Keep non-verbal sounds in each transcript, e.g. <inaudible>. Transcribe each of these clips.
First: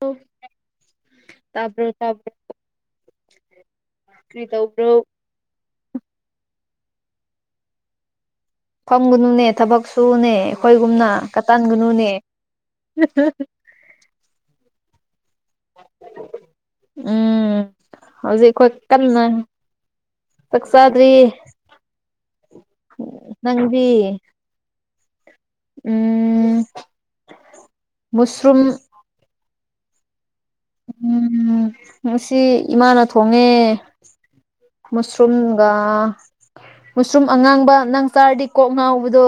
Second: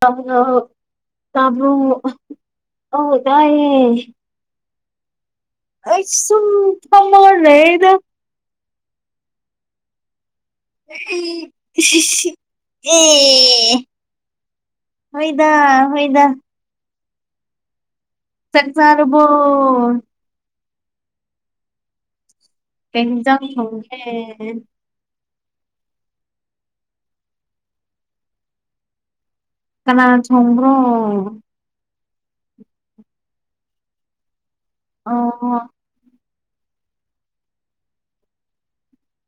ꯇꯥꯕꯔꯣ ꯇꯥꯕꯔꯣ ꯇꯥꯕ꯭ꯔꯣ ꯇꯥꯕ꯭ꯔꯣ ꯑꯥꯎ ꯇꯥꯏꯌꯦ ꯀꯔꯤ ꯇꯧꯕ꯭ꯔꯣ ꯑꯁꯨꯝ ꯐꯝꯃꯒ ꯂꯩꯌꯦꯗ ꯐꯝꯒꯅꯨꯅꯦ ꯊꯕꯛ ꯁꯨꯅꯦ ꯑꯦ ꯑꯩꯈꯣꯏꯒꯨꯝꯅ ꯀꯇꯟꯒꯅꯨꯅꯦ <inaudible> ꯍꯣꯏꯗ ꯍꯣꯏꯗ ꯎꯝ ꯍꯧꯖꯤꯛ ꯆꯥꯛ ꯑꯩꯈꯣꯏ ꯆꯥꯔꯕꯣ ꯀꯟꯅ ꯆꯥꯛ ꯆꯥꯗ꯭ꯔꯤ ꯀꯩ ꯌꯦꯟꯖꯥꯡ ꯅꯪꯗꯤ ꯊꯣꯡꯒꯦ ꯎꯝ ꯃꯨꯁ꯭ꯔꯨꯝ ꯀꯅꯥꯅ ꯊꯣꯡꯕꯔꯣ ꯎꯝ ꯉꯁꯤ ꯏꯃꯥꯅ ꯊꯣꯡꯉꯦ ꯃꯁꯔꯨꯝꯒ ꯑꯣ ꯃꯨꯁꯔꯨꯝ ꯑꯉꯥꯡꯕ ꯅꯪꯆꯥꯔꯗꯤ ꯀꯣꯛ ꯉꯥꯎꯕꯗꯣ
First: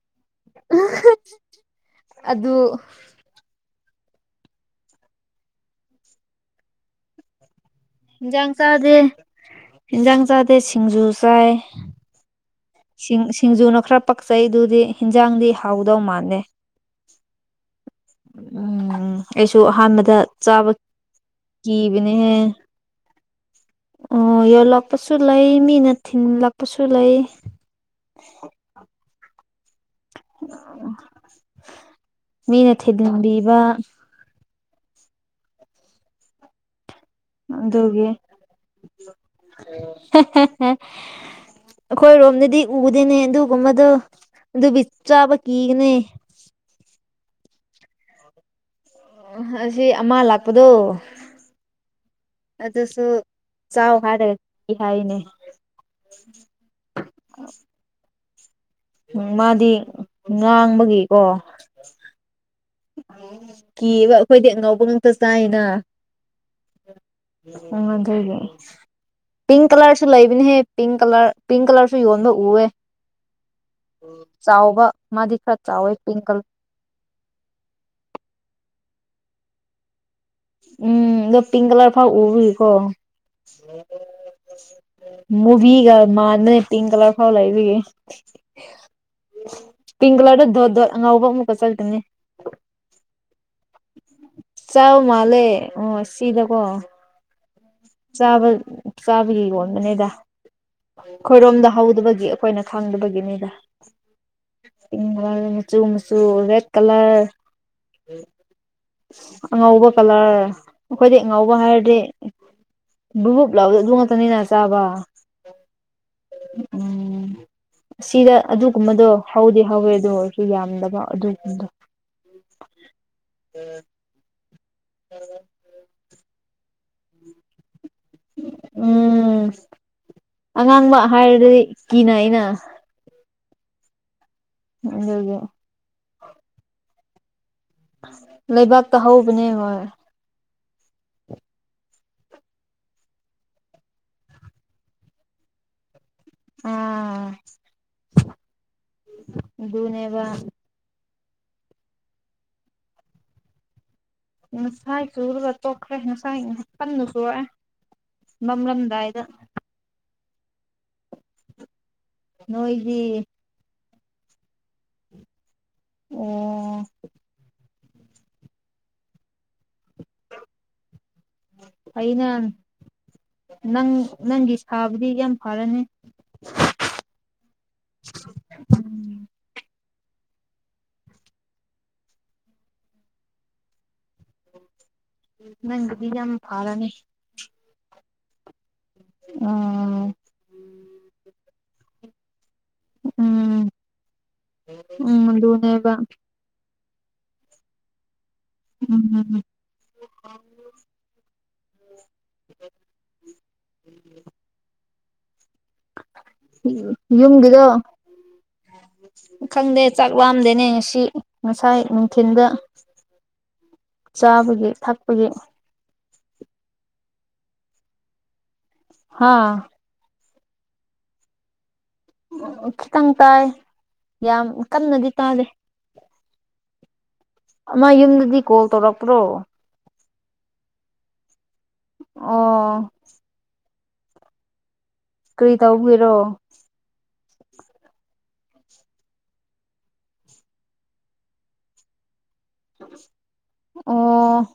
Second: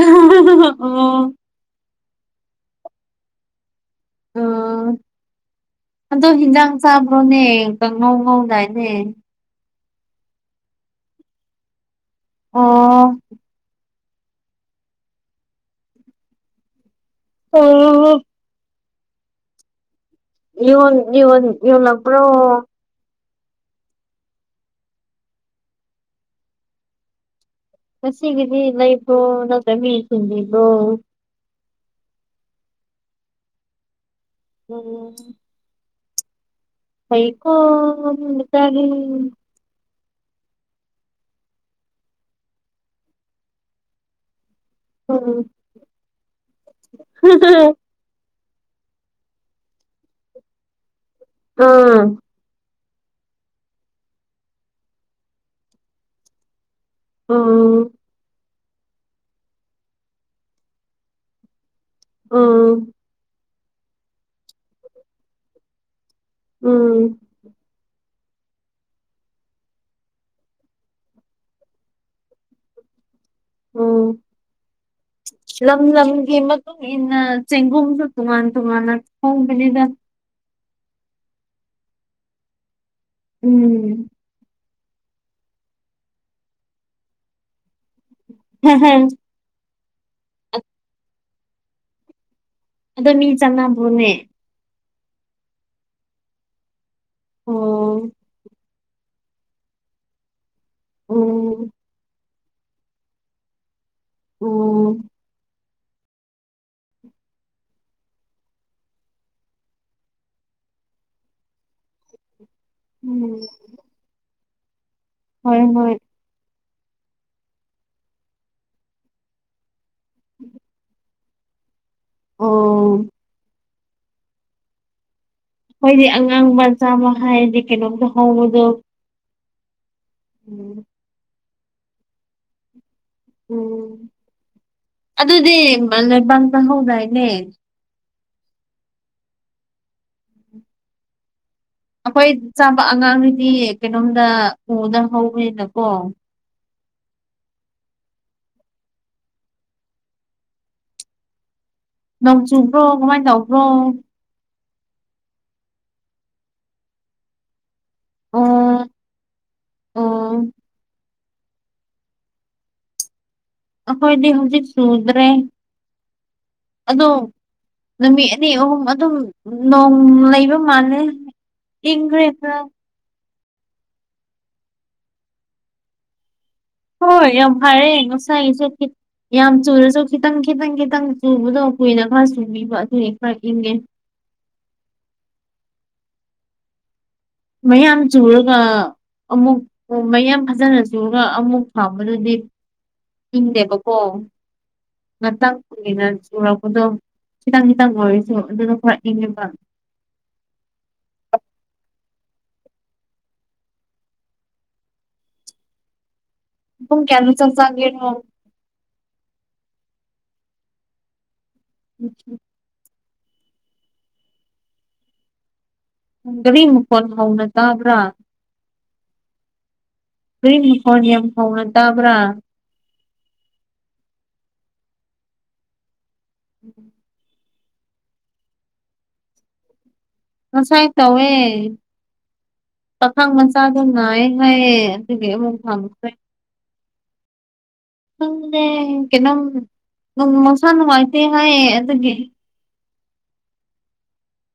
ꯑꯣ ꯑꯣ ꯑꯗꯨ ꯎ ꯍꯟꯗꯛ ꯍꯤꯟꯖꯥꯡ ꯆꯥꯕ꯭ꯔꯣꯅꯦ ꯀꯥꯡꯉꯧ ꯉꯧꯗꯥꯏꯅꯦ ꯍꯦꯟꯖꯥꯡ ꯆꯥꯗꯦ ꯁꯤꯡꯖꯨ ꯆꯥꯏ ꯑꯣ ꯁꯤꯡꯁꯤꯡꯖꯨꯅ ꯈꯔ ꯄꯛꯆꯩꯗꯨꯗꯤ ꯍꯤꯟꯖꯥꯡꯗꯤ ꯍꯥꯎꯗꯧ ꯃꯥꯟꯗꯦ ꯑꯣ ꯎꯝ ꯑꯩꯁꯨ ꯑꯍꯥꯟꯕꯗ ꯆꯥꯕ ꯌꯣꯟ ꯌꯣꯟ ꯌꯣꯜꯂꯛꯄ꯭ꯔꯣ ꯀꯤꯕꯅꯦꯍꯦ ꯑꯣ ꯌꯧꯜꯂꯛꯄꯁꯨ ꯂꯩ ꯃꯤꯅ ꯊꯤꯟꯂꯛꯄꯁꯨꯂꯩ ꯉꯥꯁꯤꯒꯤꯗꯤ ꯂꯩꯕꯔꯣ ꯅꯠꯇ꯭ꯔꯒ ꯃꯤꯅ ꯊꯤꯟꯕꯤꯕꯔꯣ ꯃꯤꯅ ꯊꯤꯟꯕꯤꯕ ꯑꯣꯝ <inaudible> ꯐꯩꯀꯣ ꯃꯤꯃꯆꯥꯗꯤ ꯍꯦꯍꯦꯍꯦ ꯑꯩꯈꯣꯏ ꯔꯣꯝꯗꯗꯤ ꯎꯗꯦꯅꯦ ꯑꯗꯨꯒꯨꯝꯕꯗꯣ ꯑꯗꯨꯒꯤ ꯆꯥꯕ ꯀꯤꯌꯦꯅꯦ ꯍꯦꯍꯦ <inaudible> ꯉꯁꯦ ꯑꯃ ꯂꯥꯛꯄꯗꯣ ꯎꯝ ꯑꯗꯨꯁꯨ ꯆꯥꯎ ꯍꯥꯏꯔꯒ ꯀꯤ ꯍꯥꯏꯌꯦꯅꯦ ꯎꯝ ꯎꯝ ꯃꯥꯗꯤ ꯉꯥꯡꯕꯒꯤꯀꯣ ꯎꯝ ꯀꯤꯕ ꯑꯩꯈꯣꯏꯗꯤ ꯉꯧꯕ ꯉꯥꯛꯇ ꯆꯥꯏꯅ ꯎꯝ ꯎꯗꯒꯦ <inaudible> ꯄꯤꯡ ꯀꯂꯔꯁꯨ ꯂꯩꯕꯅꯦꯍꯦ ꯄꯤꯡ ꯀꯂꯔ ꯄꯤꯡ ꯀꯂꯔꯁꯨ ꯌꯣꯟꯕ ꯎꯋꯦ ꯆꯥꯎꯕ ꯃꯥꯗꯤ ꯈꯔ ꯆꯥꯎꯋꯦ ꯄꯤꯡꯒꯜ ꯅ ꯆꯦꯡꯒꯣꯁꯨ ꯇꯨ ꯃꯥꯅ ꯇ ꯃꯥꯟ ꯐꯣꯡꯅꯤꯗ ꯎꯝ ꯑꯗꯣ ꯄꯤꯡ ꯀꯂꯔ ꯐꯥꯎ ꯎꯀꯣ ꯎꯝ ꯃꯨꯚꯒ ꯃꯥꯥꯟꯗꯅꯦ ꯄꯤꯡ ꯀꯂꯔ ꯐꯥꯎ ꯂꯩꯁꯤꯒ ꯍꯝ ꯍꯝ <inaudible> ꯄꯤꯡ ꯀꯂꯔꯗ ꯉꯎꯕ ꯃꯨꯀꯠ ꯆ ꯍꯥꯏꯅꯤ ꯑꯗꯣ ꯃꯤ ꯆꯅꯥꯕꯨꯅꯦ ꯆꯥꯎ ꯃꯥꯜꯂꯦ ꯑꯣ ꯁꯤꯗꯀꯣ ꯑꯣ ꯆꯥꯕ ꯆꯥꯕꯒꯤ ꯌꯣꯟꯕꯅꯤꯗ ꯎꯝ ꯈꯣꯏꯔꯣꯝꯗ ꯍꯧꯗꯕꯒꯤ ꯑꯩꯈꯣꯏꯅ ꯐꯪꯗꯕꯒꯤꯅꯤꯗ ꯎꯝ ꯏꯦ ꯃꯆꯨ ꯃꯨꯆꯨ ꯔꯦꯠ ꯀꯂꯔ ꯑꯉꯧꯕ ꯀꯂꯔ ꯑꯩꯈꯣꯏꯗꯤ ꯑꯉꯧꯕ ꯍꯥꯏꯔꯗꯤ ꯎꯝ ꯞ ꯂꯥꯎꯗ ꯑꯗꯨ ꯉꯥꯛꯛꯇꯅꯤꯅ ꯆꯥꯕ ꯍꯣꯏ ꯍꯣꯏ ꯎꯝ ꯑꯁꯤꯗ ꯑꯗꯨꯒꯨꯝꯕꯗꯣ ꯍꯧꯗꯤ ꯍꯧꯋꯦ ꯑꯗꯨ ꯑꯣꯏꯔꯁꯨ ꯌꯥꯝꯗꯕ ꯑꯗꯨꯒꯗꯣ ꯑꯣ ꯑꯣ ꯑꯩꯈꯣꯏꯗꯤ ꯑꯉꯥꯡ ꯃꯆꯥꯕ ꯍꯥꯏꯔꯗꯤ ꯀꯩꯅꯣꯝꯇ ꯍꯧꯕꯗꯣ ꯎꯝ ꯎꯝ ꯑꯉꯥꯡꯕ ꯍꯥꯏꯔꯗꯤ ꯀꯤꯅ ꯑꯩꯅ ꯎꯝ ꯑꯗꯨꯒꯤ ꯑꯗꯨꯗꯤ ꯂꯩꯕꯥꯛ ꯆꯪꯍꯧꯗꯥꯏꯅꯦ ꯂꯩꯕꯥꯛꯇ ꯍꯧꯕꯅꯦ ꯍꯣꯏ ꯑꯩꯈꯣꯏ ꯆꯥꯕ ꯑꯉꯥꯡꯗꯨꯗꯤ ꯀꯩꯅꯣꯝꯗ ꯎꯗ ꯍꯧꯋꯦꯅꯀꯣ ꯑꯥ ꯑꯗꯨꯅꯦꯕ ꯅꯣꯡ ꯆꯨꯕ꯭ꯔꯣ ꯀꯃꯥꯏꯅ ꯇꯧꯕ꯭ꯔꯣ ꯉꯁꯥꯏ ꯆꯨꯔꯒ ꯇꯣꯛꯈ꯭ꯔꯦ ꯉꯁꯥꯏ ꯉꯍꯄꯟꯗꯨ ꯁꯨꯔꯑꯦ ꯑꯣ ꯅꯝꯂꯝꯗꯥꯏꯗ ꯑꯣ ꯅꯣꯏꯗꯤ ꯑꯩꯈꯣꯏꯗꯤ ꯍꯧꯖꯤꯛ ꯆꯨꯗ꯭ꯔꯦ ꯑꯣ ꯑꯗꯣ ꯅꯨꯃꯤꯠ ꯑꯅꯤ ꯑꯍꯨꯝ ꯑꯗꯨꯝ ꯅꯣꯡ ꯂꯩꯕ ꯃꯥꯜꯂꯦ ꯏꯪꯈ꯭ꯔꯦ ꯑꯩꯅ ꯈꯔ ꯅꯪ ꯅꯪꯒꯤ ꯁꯥꯕꯨꯗꯤ ꯌꯥꯝ ꯐꯔꯅꯤ ꯍꯣꯏ ꯌꯥꯝ ꯐꯔꯦ ꯉꯁꯥꯏꯁꯨꯈꯤ ꯎꯝ ꯌꯥꯝ ꯆꯨꯔꯁꯨ ꯈꯤꯇꯪ ꯈꯤꯇꯪ ꯈꯤꯇꯪ ꯆꯨꯕꯗꯣ ꯀꯨꯏꯅ ꯈꯔ ꯆꯨꯕꯤꯕ ꯑꯗꯨꯅꯤ ꯈꯔ ꯏꯪꯒꯦ ꯃꯒꯗꯤ ꯌꯥꯝ ꯐꯥꯔꯅꯤ ꯃꯌꯥꯝ ꯆꯨꯔꯒ ꯑꯃꯨꯛ ꯎꯝ ꯃꯌꯥꯝ ꯐꯖꯅ ꯆꯨꯔꯒ ꯑꯃꯨꯛ ꯑꯗꯨꯗꯤ ꯎꯝ ꯏꯤꯡꯗꯦꯕꯀꯣ ꯎꯝ ꯉꯇ ꯑꯗꯨꯅꯦꯕ ꯀꯨꯏꯅ ꯎꯔꯛꯄꯗꯣ ꯈꯤꯇꯪ ꯈꯤꯇꯪ ꯑꯣꯏꯔꯤꯁꯨ ꯑꯗꯨꯅ ꯈꯔ ꯎꯝ ꯏꯪꯉꯦꯕ ꯄꯨꯡ ꯀꯌꯥꯗ ꯆꯥꯛ ꯌꯧꯝꯒꯤꯗꯣ ꯆꯥꯒꯦꯔꯣ ꯈꯪꯗꯦ ꯆꯥꯛ ꯋꯥꯝꯗꯦꯅꯦ ꯉꯁꯤ ꯉꯁꯥꯏ ꯅꯨꯡꯊꯤꯜꯗ ꯆꯥꯕꯒꯤ ꯊꯛꯄꯒꯤ ꯍꯪꯗꯕꯤ ꯃꯈꯣꯟ ꯍꯧꯅ ꯇꯥꯕ꯭ꯔꯥ ꯍꯥꯥ ꯀꯏ ꯃꯈꯣꯟ ꯌꯥꯝ ꯐꯣꯡꯅ ꯇꯥꯕ꯭ꯔꯥ ꯎ ꯈꯤꯇꯪ ꯇꯥꯏ ꯌꯥꯝ ꯀꯟꯅꯗꯤ ꯇꯥꯗꯦ ꯎꯝ <unintelligible> ꯃꯥ ꯌꯨꯝꯗꯗꯤ ꯀꯣꯜ ꯇꯧꯔꯛꯄ꯭ꯔꯣ ꯉꯁꯥꯏ ꯇꯧꯋꯦ ꯑꯣ ꯄꯥꯈꯪ ꯃꯆꯥꯗꯣ ꯉꯥꯏꯌꯦ ꯉꯥꯏꯌꯦ ꯁꯤꯀꯩ ꯀꯔꯤ ꯑꯃꯨꯛ ꯐꯪꯈꯔꯦ ꯇꯧꯕꯒꯤꯔꯣ ꯈꯪꯗꯦ ꯅꯪꯅꯣꯝ ꯅꯨꯡ ꯃꯁꯥ ꯅꯨꯡꯉꯥꯏꯇꯦ ꯍꯥꯏꯌꯦ ꯑꯗꯨꯒꯤ ꯑꯣ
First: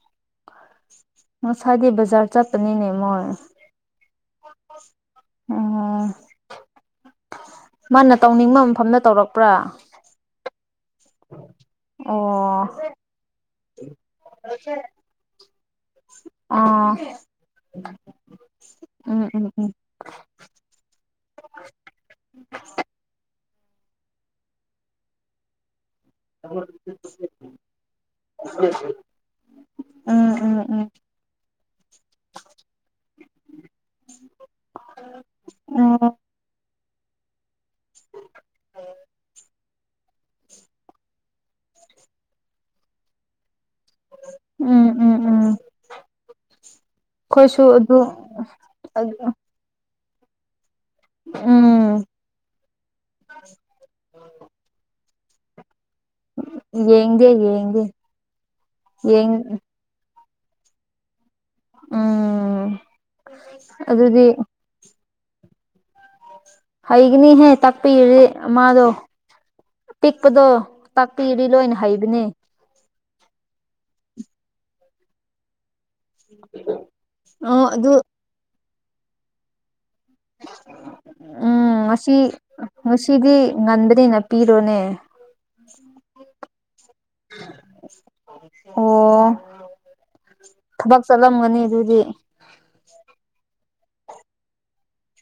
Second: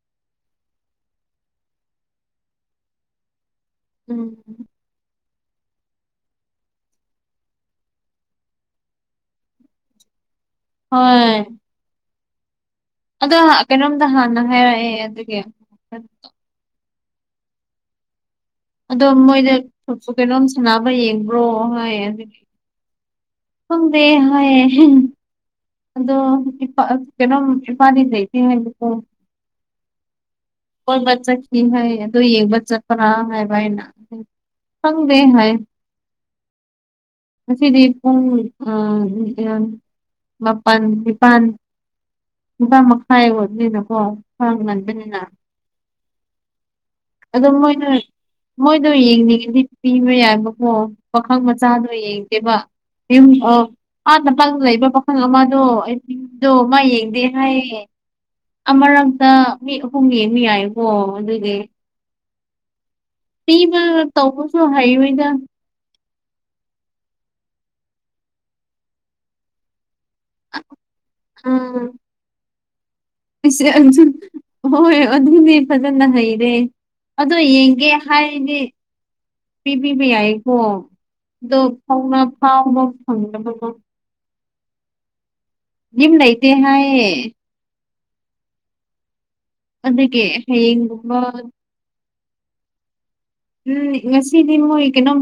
ꯉꯁꯥꯏꯗꯤ ꯕꯖꯥꯔ ꯆꯠꯄꯅꯤꯅꯦ ꯃꯣꯏ ꯎꯝ ꯑꯣ ꯃꯥꯅ ꯇꯧꯅꯤꯡꯕ ꯃꯐꯝꯗ ꯇꯧꯔꯛꯄ꯭ꯔꯥ ꯍꯣꯏ ꯑꯣ ꯑꯗꯣ ꯀꯩꯅꯣꯝꯗ ꯍꯥꯟꯅ ꯍꯥꯏꯔꯛꯑꯦ ꯑꯗꯨꯒꯤ ꯑꯥ ꯑꯗꯣ ꯎꯝ ꯎꯝ ꯃꯣꯏꯗꯨ ꯀꯩꯅꯣꯝ ꯁꯥꯟꯅꯕ ꯌꯦꯡꯕ꯭ꯔꯣ ꯍꯥꯏ ꯑꯗꯨꯒꯤ ꯈꯪꯗꯦ ꯍꯥꯏꯌꯦ ꯑꯗꯣ ꯏꯄꯥ ꯀꯩꯅꯣꯝ ꯏꯄꯥꯗꯤ ꯂꯩꯇꯦ ꯍꯥꯏꯕꯥꯀꯣ ꯎꯝ ꯎꯝ ꯎꯝ ꯀꯣꯏꯕ ꯆꯠꯈꯤ ꯍꯥꯏ ꯑꯗꯨ ꯌꯦꯡꯕ ꯆꯠꯄ꯭ꯔꯥ ꯍꯥꯏꯕ ꯑꯩꯅ ꯍꯪꯗꯦ ꯍꯥꯏꯌꯦ ꯑꯣ ꯉꯁꯤꯡꯗꯤ ꯄꯨꯡ ꯑ ꯑ ꯃꯥꯄꯟ ꯅꯤꯄꯥꯟ ꯅꯤꯄꯥꯟ ꯃꯈꯥꯏ ꯑꯣꯏꯕꯅꯤꯅ ꯑꯣ ꯊꯣꯡ ꯎꯝ ꯎꯝ ꯉꯟꯕꯅꯤꯅ ꯎꯝ ꯑꯗꯣ ꯑꯩꯈꯣꯏꯁꯨ ꯃꯣꯏꯗꯤ ꯑꯗꯨ ꯃꯣꯏꯗꯣ ꯌꯦꯡꯅꯤꯡꯉꯗꯤ ꯄꯤꯕ ꯌꯥꯏꯕꯀꯣ ꯄꯥꯈꯪ ꯃꯆꯥꯗ ꯎꯝ ꯌꯦꯡꯗꯦꯕ ꯌꯨꯝ ꯑꯃꯇꯪ ꯂꯩꯕ ꯄꯥꯈꯪ ꯑꯃꯗꯣ ꯑꯩ ꯃꯤꯡꯗꯣ ꯃꯥ ꯌꯦꯡꯗꯦ ꯍꯥꯏꯌꯦ ꯑꯃꯔꯛꯇ ꯌꯦꯡ ꯃꯤ ꯑꯍꯨꯝ ꯌꯦꯡꯕ ꯌꯥꯏꯀꯣ ꯑꯗꯨꯒꯤ ꯎꯝ ꯄꯤꯕ ꯑꯗꯨꯗꯤ ꯇꯧꯕꯁꯨ ꯍꯩꯔꯣꯏꯗ ꯍꯩꯒꯅꯤꯍꯦ ꯇꯥꯛꯄꯤꯔꯗꯤ ꯃꯥꯗꯣ ꯇꯤꯛꯄꯗꯣ ꯇꯥꯛꯄꯤꯔꯤ ꯂꯣꯏꯅ ꯎꯝ ꯍꯩꯕꯅꯦ ꯑꯩꯁꯦ ꯑꯗꯨ ꯍꯣꯏ ꯑꯗꯨꯅꯦ ꯐꯖꯅ ꯍꯩꯔꯦ ꯑꯗꯣ ꯑꯣ ꯌꯦꯡꯒꯦ ꯑꯗꯨ ꯍꯥꯏꯗꯤ ꯄꯕꯤꯕ ꯌꯥꯏꯀꯣ ꯑꯗꯣ ꯎꯝ ꯉꯁꯤ ꯐꯥꯎꯅ ꯐꯥꯎꯕ ꯉꯁꯤꯗꯤ ꯐꯪꯗꯕꯗꯣ ꯉꯟꯕꯅꯤꯅ ꯄꯤꯔꯣꯅꯦ ꯌꯨꯝ ꯅꯩꯇꯦ ꯍꯥꯏꯌꯦ ꯑꯣ ꯑꯗꯨꯒꯤ ꯊꯕꯛ ꯍꯌꯦꯡꯒꯨꯝꯕ ꯆꯠꯂꯝꯒꯅꯤ ꯑꯗꯨꯗꯤ ꯎꯝ ꯉꯁꯤꯗꯤ ꯃꯣꯏ ꯀꯩꯅꯣꯝ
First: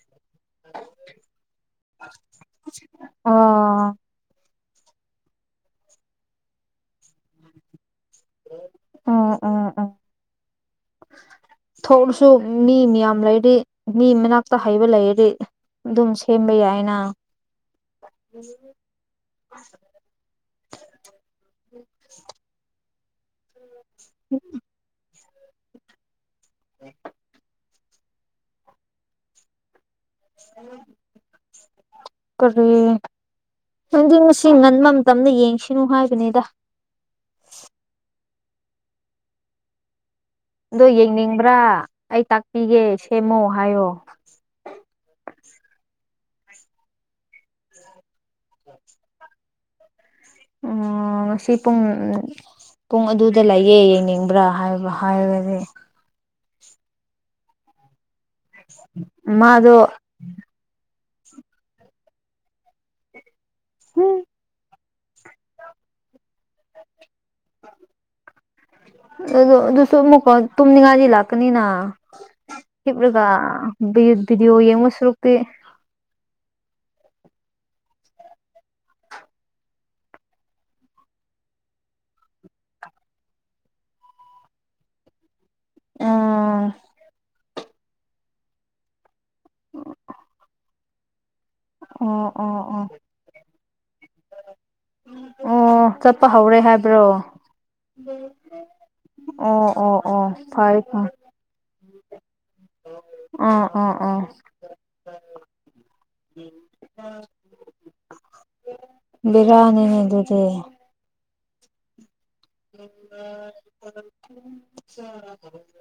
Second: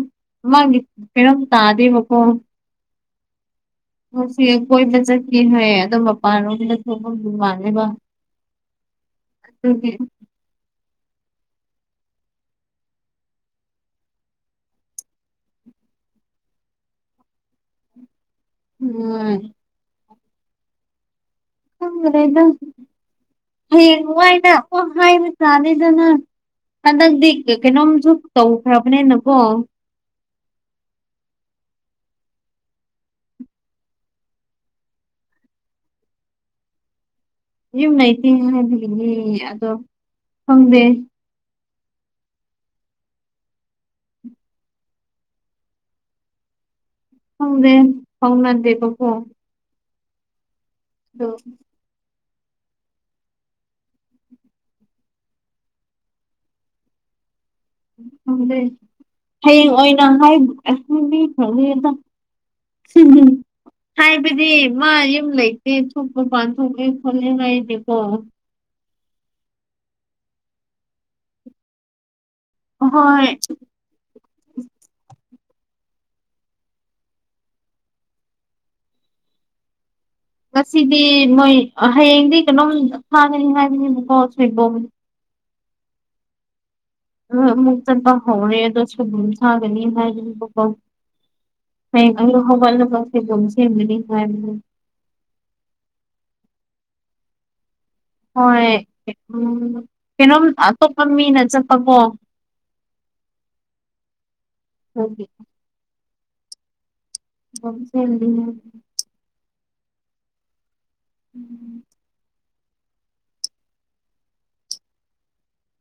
ꯃꯥꯒꯤ ꯀꯩꯅꯣꯝ ꯇꯥꯗꯦꯕꯀꯣ ꯑꯣ ꯉꯁꯤ ꯑꯩ ꯀꯣꯏꯕ ꯆꯠꯀꯦ ꯍꯥꯏꯌꯦ ꯑꯗꯣ ꯃꯄꯥꯟ ꯂꯣꯝꯗ ꯊꯣꯛꯄꯥꯒꯤ ꯃꯥꯜꯂꯦꯕ ꯎꯝ ꯎꯝ ꯎꯝ ꯑꯗꯨꯒꯤ <unintelligible> ꯊꯣꯛꯂꯁꯨ ꯃꯤ ꯃꯌꯥꯝ ꯂꯩꯔꯤ ꯃꯤ ꯃꯅꯥꯛꯇ ꯍꯩꯕ ꯂꯩꯔꯗꯤ ꯑꯗꯨꯝ ꯁꯦꯝꯕ ꯌꯥꯏꯅ ꯎꯝ ꯈꯪꯈ꯭ꯔꯦꯗ ꯍꯌꯦꯡ ꯋꯥꯏꯅꯥ ꯑꯣ ꯍꯥꯏꯕ ꯇꯥꯔꯦꯗꯅꯥ ꯍꯟꯗꯛꯇꯤ ꯀꯩꯅꯣꯝꯁꯨ ꯇꯧꯈ꯭ꯔꯕꯅꯤꯅꯀꯣ ꯍꯜꯂꯣ <inaudible> ꯀꯔꯤ ꯅꯪꯗꯤ ꯉꯁꯤ ꯉꯟꯕ ꯃꯇꯝꯗ ꯌꯦꯡꯁꯤꯅꯨ ꯍꯥꯏꯕꯅꯤꯗ ꯌꯨꯝ ꯂꯩꯇꯦ ꯍꯥꯏꯕꯒꯤꯅꯤ ꯑꯗꯣ ꯈꯪꯗꯦ ꯑꯗꯣ ꯌꯦꯡꯅꯤꯡꯕ꯭ꯔꯥ ꯑꯩ ꯇꯥꯛꯄꯤꯒꯦ ꯁꯦꯝꯃꯣ ꯍꯥꯏꯌꯣ ꯈꯪꯗꯦ ꯐꯥꯎꯅꯗꯦꯕꯀꯣ ꯑꯣ ꯑꯗꯣ ꯉꯁꯤ ꯄꯨꯡ ꯄꯨꯡ ꯑꯗꯨꯗ ꯂꯩꯌꯦ ꯌꯦꯡꯅꯤꯡꯕ꯭ꯔꯥ ꯍꯥꯏꯕ ꯍꯥꯏꯔꯒꯗꯤ ꯍꯌꯦꯡ ꯃꯥꯗꯣ ꯑꯣꯏꯅ ꯍꯥꯏ ꯑꯁꯤꯅꯤ ꯈꯪ ꯍꯥꯏꯕꯗꯤ ꯃꯥ ꯌ ꯂꯩꯇꯦ ꯊꯣꯛꯄ ꯄꯥꯟ ꯊꯣꯛꯂꯦ ꯈꯣꯠꯂꯉꯅꯦꯀꯣ ꯑꯗꯨ ꯑꯗꯨꯁꯨ ꯑꯃꯨꯛꯀ ꯇꯨꯝꯅꯤꯡꯉꯥꯗꯤ ꯂꯥꯛꯀꯅꯤꯅ ꯍꯤꯞꯂꯒ ꯍꯣꯏ ꯚꯤꯗꯤꯑꯣ ꯌꯦꯡꯕ ꯁꯨꯔꯨꯛꯇꯤ ꯉꯁꯤꯗꯤ ꯃꯣꯏ ꯍꯌꯦꯡꯗꯤ ꯀꯩꯅꯣꯝ ꯊꯥꯒꯅꯤ ꯍꯥꯏꯕꯅꯦꯕꯀꯣ ꯁꯣꯏꯕꯣꯅꯦ ꯑꯥ ꯑꯃꯨꯛ ꯆꯠꯄ ꯍꯧꯔꯦ ꯑꯗꯣ ꯁꯣꯏꯕꯨꯝ ꯁꯥꯒꯅꯤ ꯍꯥꯏꯗꯨꯅꯤ ꯑꯣ ꯑ ꯑꯣ ꯍꯋꯥꯜ ꯅ ꯑꯣ ꯄ ꯝꯁ ꯍꯥꯏ <inaudible> ꯑꯣ ꯆꯠꯄ ꯍꯧꯔꯦ ꯍꯥꯏꯕ꯭ꯔꯣ ꯍꯣꯏ ꯎꯝ ꯑꯣ ꯑꯣ ꯑꯣ ꯀꯩꯅꯣꯝ ꯐꯔꯦ ꯑꯇꯣꯞꯄ ꯐꯔꯦ ꯃꯤꯅ ꯆꯠꯄꯀꯣ ꯑꯥ ꯑꯗꯨꯒꯤ ꯑꯥ ꯎꯥ ꯍꯗꯤ ꯕꯤꯔꯌꯥꯅꯤꯅꯦ ꯑꯗꯨꯗꯤ ꯎꯝ <inaudible>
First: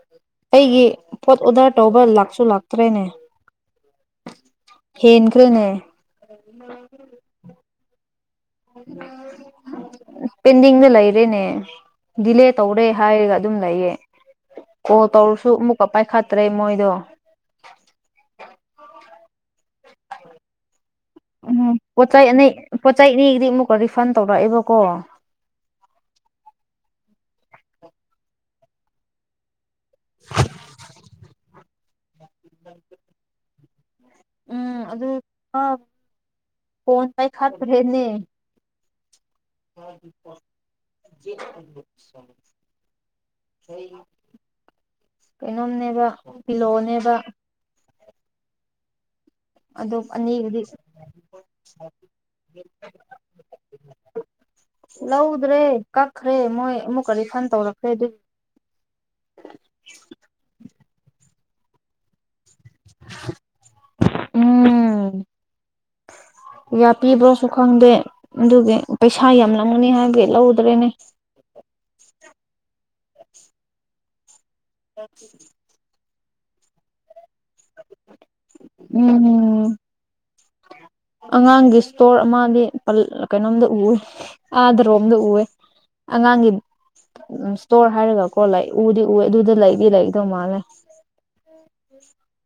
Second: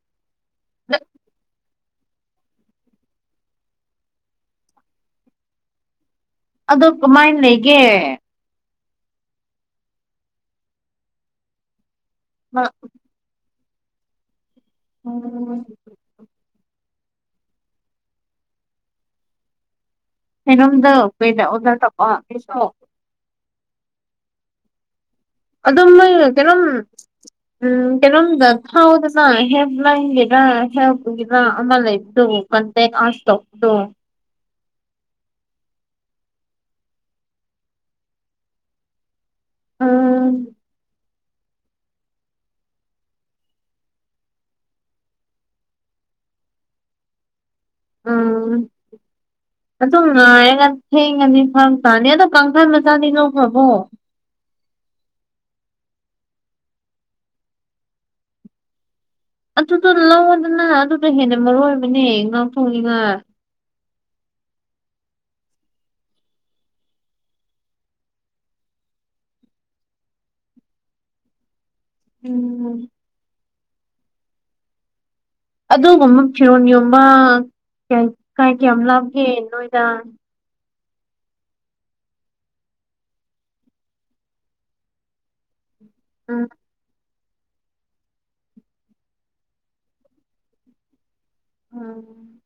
ꯑꯩꯒꯤ ꯄꯣꯠ ꯑꯣꯗꯔ ꯇꯧꯕ ꯂꯥꯛꯁꯨ ꯂꯥꯛꯇ꯭ꯔꯦꯅꯦ ꯍꯟꯈ꯭ꯔꯦꯅꯦ ꯑꯣ ꯀꯃꯥꯏꯅ ꯂꯩꯒꯦ ꯄꯦꯟꯗꯤꯡꯗ ꯂꯩꯔꯦꯅꯦ ꯗꯤꯂꯦ ꯇꯧꯔꯦ ꯍꯥꯏꯔꯒ ꯑꯗꯨꯝ ꯂꯩꯌꯦ ꯑꯣꯣ ꯇꯧꯔꯁꯨ ꯑꯃꯨꯛꯀ ꯄꯥꯏꯈꯠꯇ꯭ꯔꯦ ꯃꯣꯏꯗꯣ ꯎ ꯀꯩꯅꯣꯝꯗ ꯀꯣꯏ ꯑꯣꯗ ꯇ ꯄꯣꯠ ꯆꯩ ꯑꯅꯤꯒꯤꯗꯤ ꯑꯃꯨꯛꯀ ꯔꯤꯐꯟ ꯇꯧꯔꯛꯑꯦꯕꯀꯣ ꯑꯗꯨꯝ ꯃꯣꯏ ꯀꯩꯅꯣꯝ ꯎꯝ ꯀꯩꯅꯣꯝꯗ ꯍꯥꯎꯗꯅꯥ ꯍꯦꯕꯂ ꯍꯤꯗ ꯍꯦꯕꯗ ꯑꯂ ꯏ ꯀꯇꯦ ꯀꯥꯁ ꯇꯧ ꯑ ꯎꯝ ꯑꯗꯨ ꯐꯣꯟ ꯄꯥꯏꯈꯥꯠꯇ꯭ꯔꯦꯅꯦ ꯎꯝ <inaudible> ꯀꯩꯅꯣꯝꯅꯦꯕ ꯄꯤꯂꯣꯅꯦꯕ ꯑꯥ ꯑꯗꯨ ꯑꯗꯨꯝ ꯑꯅꯤꯒꯤꯗꯤ ꯉꯥꯏꯔꯒ ꯊꯦꯡꯉꯅꯤ ꯐꯪ ꯇꯥꯅꯤ ꯑꯗꯣ ꯀꯥꯡꯈꯜ ꯃꯆꯥꯅꯤ ꯅꯣꯕ꯭ꯔꯕꯣ ꯂꯧꯗ꯭ꯔꯦ ꯀꯛꯈ꯭ꯔꯦ ꯃꯣꯏ ꯑꯃꯨꯛꯀ ꯔꯤꯐꯟ ꯇꯧꯔꯛꯈ꯭ꯔꯦ ꯑꯗꯨ ꯑꯗꯨꯗꯣ ꯂꯧꯗꯅ ꯑꯗꯨꯗ ꯍꯦꯟꯅ ꯃꯔꯨ ꯑꯣꯏꯕꯅꯦ ꯉꯥꯡꯊꯣꯡꯅꯤꯅ ꯎꯝ ꯌꯥ ꯄꯕ꯭ꯔꯣꯁꯨ ꯈꯪꯗꯦ ꯑꯗꯨꯒꯤ ꯄꯩꯁꯥ ꯌꯥꯝ ꯂꯧꯒꯅꯤ ꯍꯥꯏꯕꯒꯤ ꯂꯧꯗ꯭ꯔꯦꯅꯦ ꯎꯝ ꯑꯣ ꯑꯗꯨꯒꯨꯝꯕ ꯐꯤꯔꯣ ꯌꯣꯟꯕ ꯀ ꯀꯥꯏ ꯀꯌꯥꯝ ꯂꯥꯞꯒꯦ ꯎꯝ ꯅꯣꯏꯗ ꯑꯉꯥꯡꯒꯤ ꯏꯁꯇꯣꯔ ꯑꯃꯗꯤ ꯀꯩꯅꯣꯝꯗ ꯎꯏ ꯑꯥꯗ꯭ꯔꯣꯕꯝꯗ ꯎꯔ ꯎꯝ ꯑꯉꯥꯡꯒꯤ ꯏꯁꯇꯣꯔ ꯍꯥꯏꯔꯒꯀꯣ ꯂ ꯎꯗꯤ ꯎꯋꯦ ꯑꯗꯨꯗ ꯂꯩꯗꯤ ꯂꯩꯗꯧ ꯃꯥꯜꯂꯦ ꯎꯝ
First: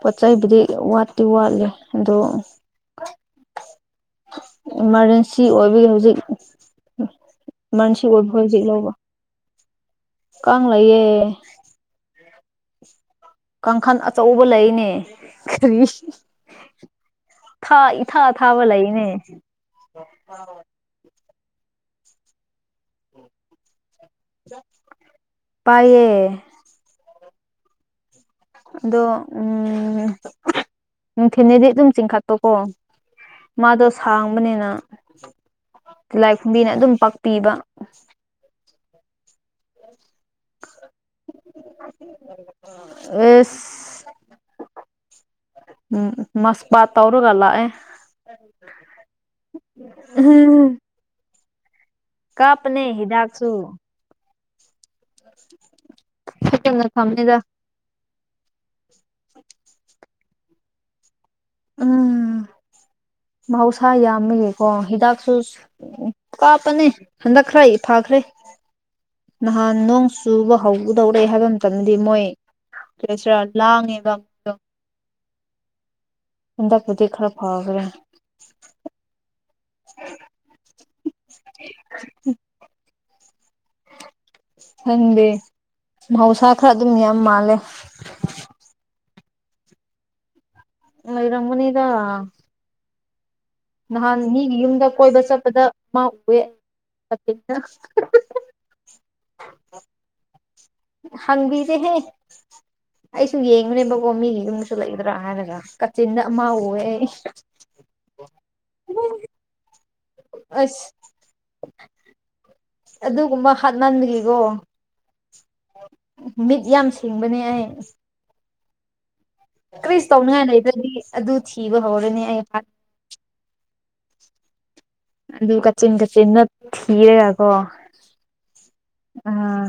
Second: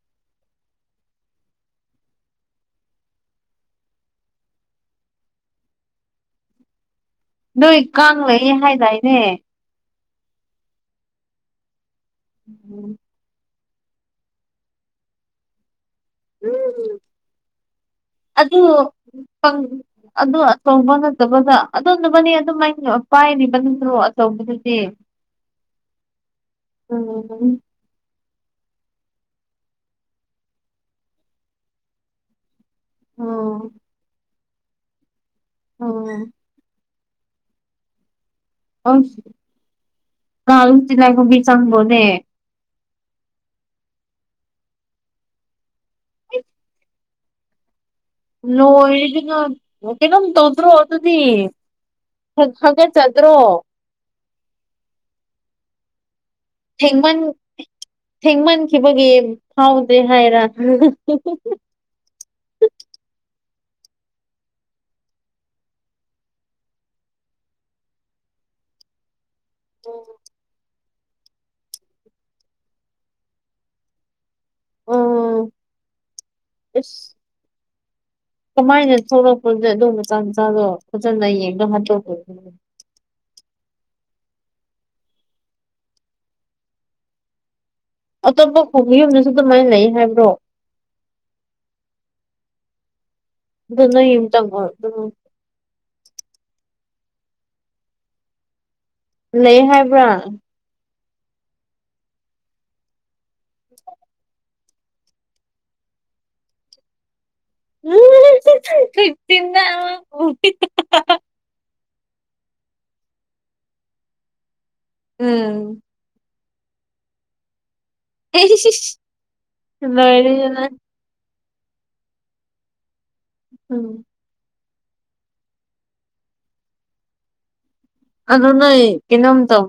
ꯄꯣꯠ ꯆꯩꯕꯨꯗꯤ ꯋꯥꯠꯇꯤ ꯋꯥꯠꯂꯤ ꯑꯗꯣ ꯏꯃꯥꯔꯖꯦꯟꯁꯤ ꯑꯣꯏꯕꯒꯤ ꯍꯧꯖꯤꯛ ꯏꯃꯥꯔꯖꯦꯟꯁꯤ ꯑꯣꯏꯕ ꯍꯧꯖꯤꯛ ꯂꯧꯕ ꯍ ꯀꯌꯦꯦ ꯎꯝ ꯀꯥꯡꯈꯜ ꯑꯆꯧꯕ ꯂꯩꯅꯦ ꯀꯔꯤ ꯎꯝ ꯊꯥ ꯏꯊꯥ ꯑꯗꯨ ꯊꯥꯕ ꯂꯩꯅꯦ ꯇꯧꯕ ꯅꯠꯇꯕꯗ ꯑꯗꯨ ꯅꯨꯕꯅꯦ ꯑꯗꯨꯝꯃꯥꯏ ꯄꯥꯏꯔꯤꯕ ꯅꯣ ꯇꯧꯕꯗꯨꯗꯤ ꯄꯥꯏꯌꯦ ꯎꯝ ꯑꯗꯣ ꯎꯝ ꯅꯨꯡꯊꯤꯅꯦꯗꯤ ꯑꯗꯨꯝ ꯆꯤꯡꯈꯠꯇꯣꯀꯣ ꯑꯣ ꯃꯥꯗꯣ ꯁꯥꯡꯕꯅꯤꯅ ꯑꯣ ꯇꯤꯂꯥꯏꯈꯨꯝꯕꯤꯅ ꯑꯗꯨꯝ ꯄꯥꯛꯄꯤꯕ ꯀ ꯇꯤꯅꯒꯃꯤ ꯆꯪꯕꯣꯅꯦ ꯑꯦꯁ ꯎꯝ ꯃꯁ ꯕꯥ ꯇꯧꯔꯣꯒ ꯑꯦ ꯅꯣꯏ ꯑꯗꯨꯅ ꯀꯩꯅꯣꯝ ꯇꯧꯗ꯭ꯔꯣ ꯑꯗꯨꯗꯤ ꯀꯥꯞꯄꯅꯦ ꯐꯒꯠ ꯆꯗ꯭ꯔꯣ ꯐꯅ ꯊꯦꯡꯃꯟ ꯁꯝꯅꯗ ꯊꯦꯡꯃꯟꯈꯤꯕꯒꯤ ꯐꯥꯎꯗ꯭ꯔꯦ ꯍꯥꯏꯔ ꯎꯝ ꯃꯍꯧꯁꯥ ꯌꯥꯝꯃꯦꯌꯦꯀꯣ ꯍꯤꯗꯥꯛꯁꯨ ꯎ ꯀꯥꯞꯄꯅꯦ ꯍꯟꯗꯛꯈ꯭ꯔ ꯐꯈ꯭ꯔꯦ ꯅꯍꯥꯟ ꯅꯣꯡ ꯆꯨꯕ ꯍꯧꯒꯗꯧꯔꯦ ꯍꯥꯏꯕ ꯃꯇꯝꯗꯗꯤ ꯃꯣꯏ ꯀꯦꯁꯔ ꯂꯥꯡꯉꯦꯕ <inaudible> ꯀꯗ ꯑꯁ ꯄꯨꯗꯤ ꯈꯔ ꯐꯥꯒ꯭ꯔꯦ ꯀꯃꯥꯏꯅ ꯊꯣꯛꯂꯛꯄꯗ ꯑꯗꯨꯗꯣ ꯃꯆꯥ ꯃꯆꯥꯗꯣ ꯐꯖꯅ ꯌꯦꯡꯗꯣ ꯍꯥꯠꯇꯣꯛꯛꯄ ꯈꯟꯗꯦ ꯃꯍꯧꯁꯥ ꯈꯔ ꯑꯗꯨꯝ ꯌꯥꯝ ꯃꯥꯜꯂꯦ ꯑꯇꯣꯞꯄ ꯈꯨꯡꯒꯤ ꯌꯨꯝꯗꯁꯨ ꯑꯗꯨꯃꯥꯏꯅ ꯂꯩ ꯍꯥꯏꯕ꯭ꯔꯣ ꯣꯏꯔꯃꯅꯤꯗ ꯑꯗꯨ ꯅꯣꯏ ꯅꯍꯥꯟ ꯌꯨꯝꯇꯪ ꯃꯤꯒꯤ ꯌꯨꯝꯗ ꯑꯗꯨꯝ ꯀꯣꯏꯕ ꯆꯠꯄꯗ ꯃꯥ ꯎꯑꯦ ꯃꯇꯦꯡꯅ ꯂꯩ ꯍꯥꯏꯕ꯭ꯔꯥ ꯍꯪꯕꯤꯗꯦ ꯍꯦ ꯑꯩꯁꯨ ꯌꯦꯡꯕꯅꯦꯕꯀꯣ ꯃꯤꯒꯤ ꯌꯨꯝꯗꯁꯨ ꯂꯩꯒꯗ꯭ꯔꯥ ꯍꯥꯏꯔꯒ ꯀꯥꯆꯤꯟꯅ ꯑꯃ ꯎꯑꯦ ꯑꯩ ꯎꯝꯇꯅ ꯑꯁ ꯑꯗꯨꯒꯨꯝꯕ ꯍꯥꯞꯅꯟꯒꯤꯀꯣ ꯎꯝ ꯃꯤꯠ ꯌꯥꯝ ꯁꯤꯡꯕꯅꯦ ꯑꯩ ꯑꯦꯁꯤ ꯀ꯭ꯔꯤꯁ ꯇꯧꯅꯤꯉꯥꯏ ꯂꯩꯗꯗꯤ ꯑꯗꯨ ꯊꯤꯕ ꯍꯧꯔꯅꯦ ꯑꯩ ꯎꯝ ꯑꯗꯨ ꯀꯆꯤꯟ ꯀꯆꯤꯟ ꯊꯤꯔꯦꯒꯀꯣ ꯑꯗꯨꯗꯣ ꯅ ꯀꯩꯅꯣ ꯇꯧ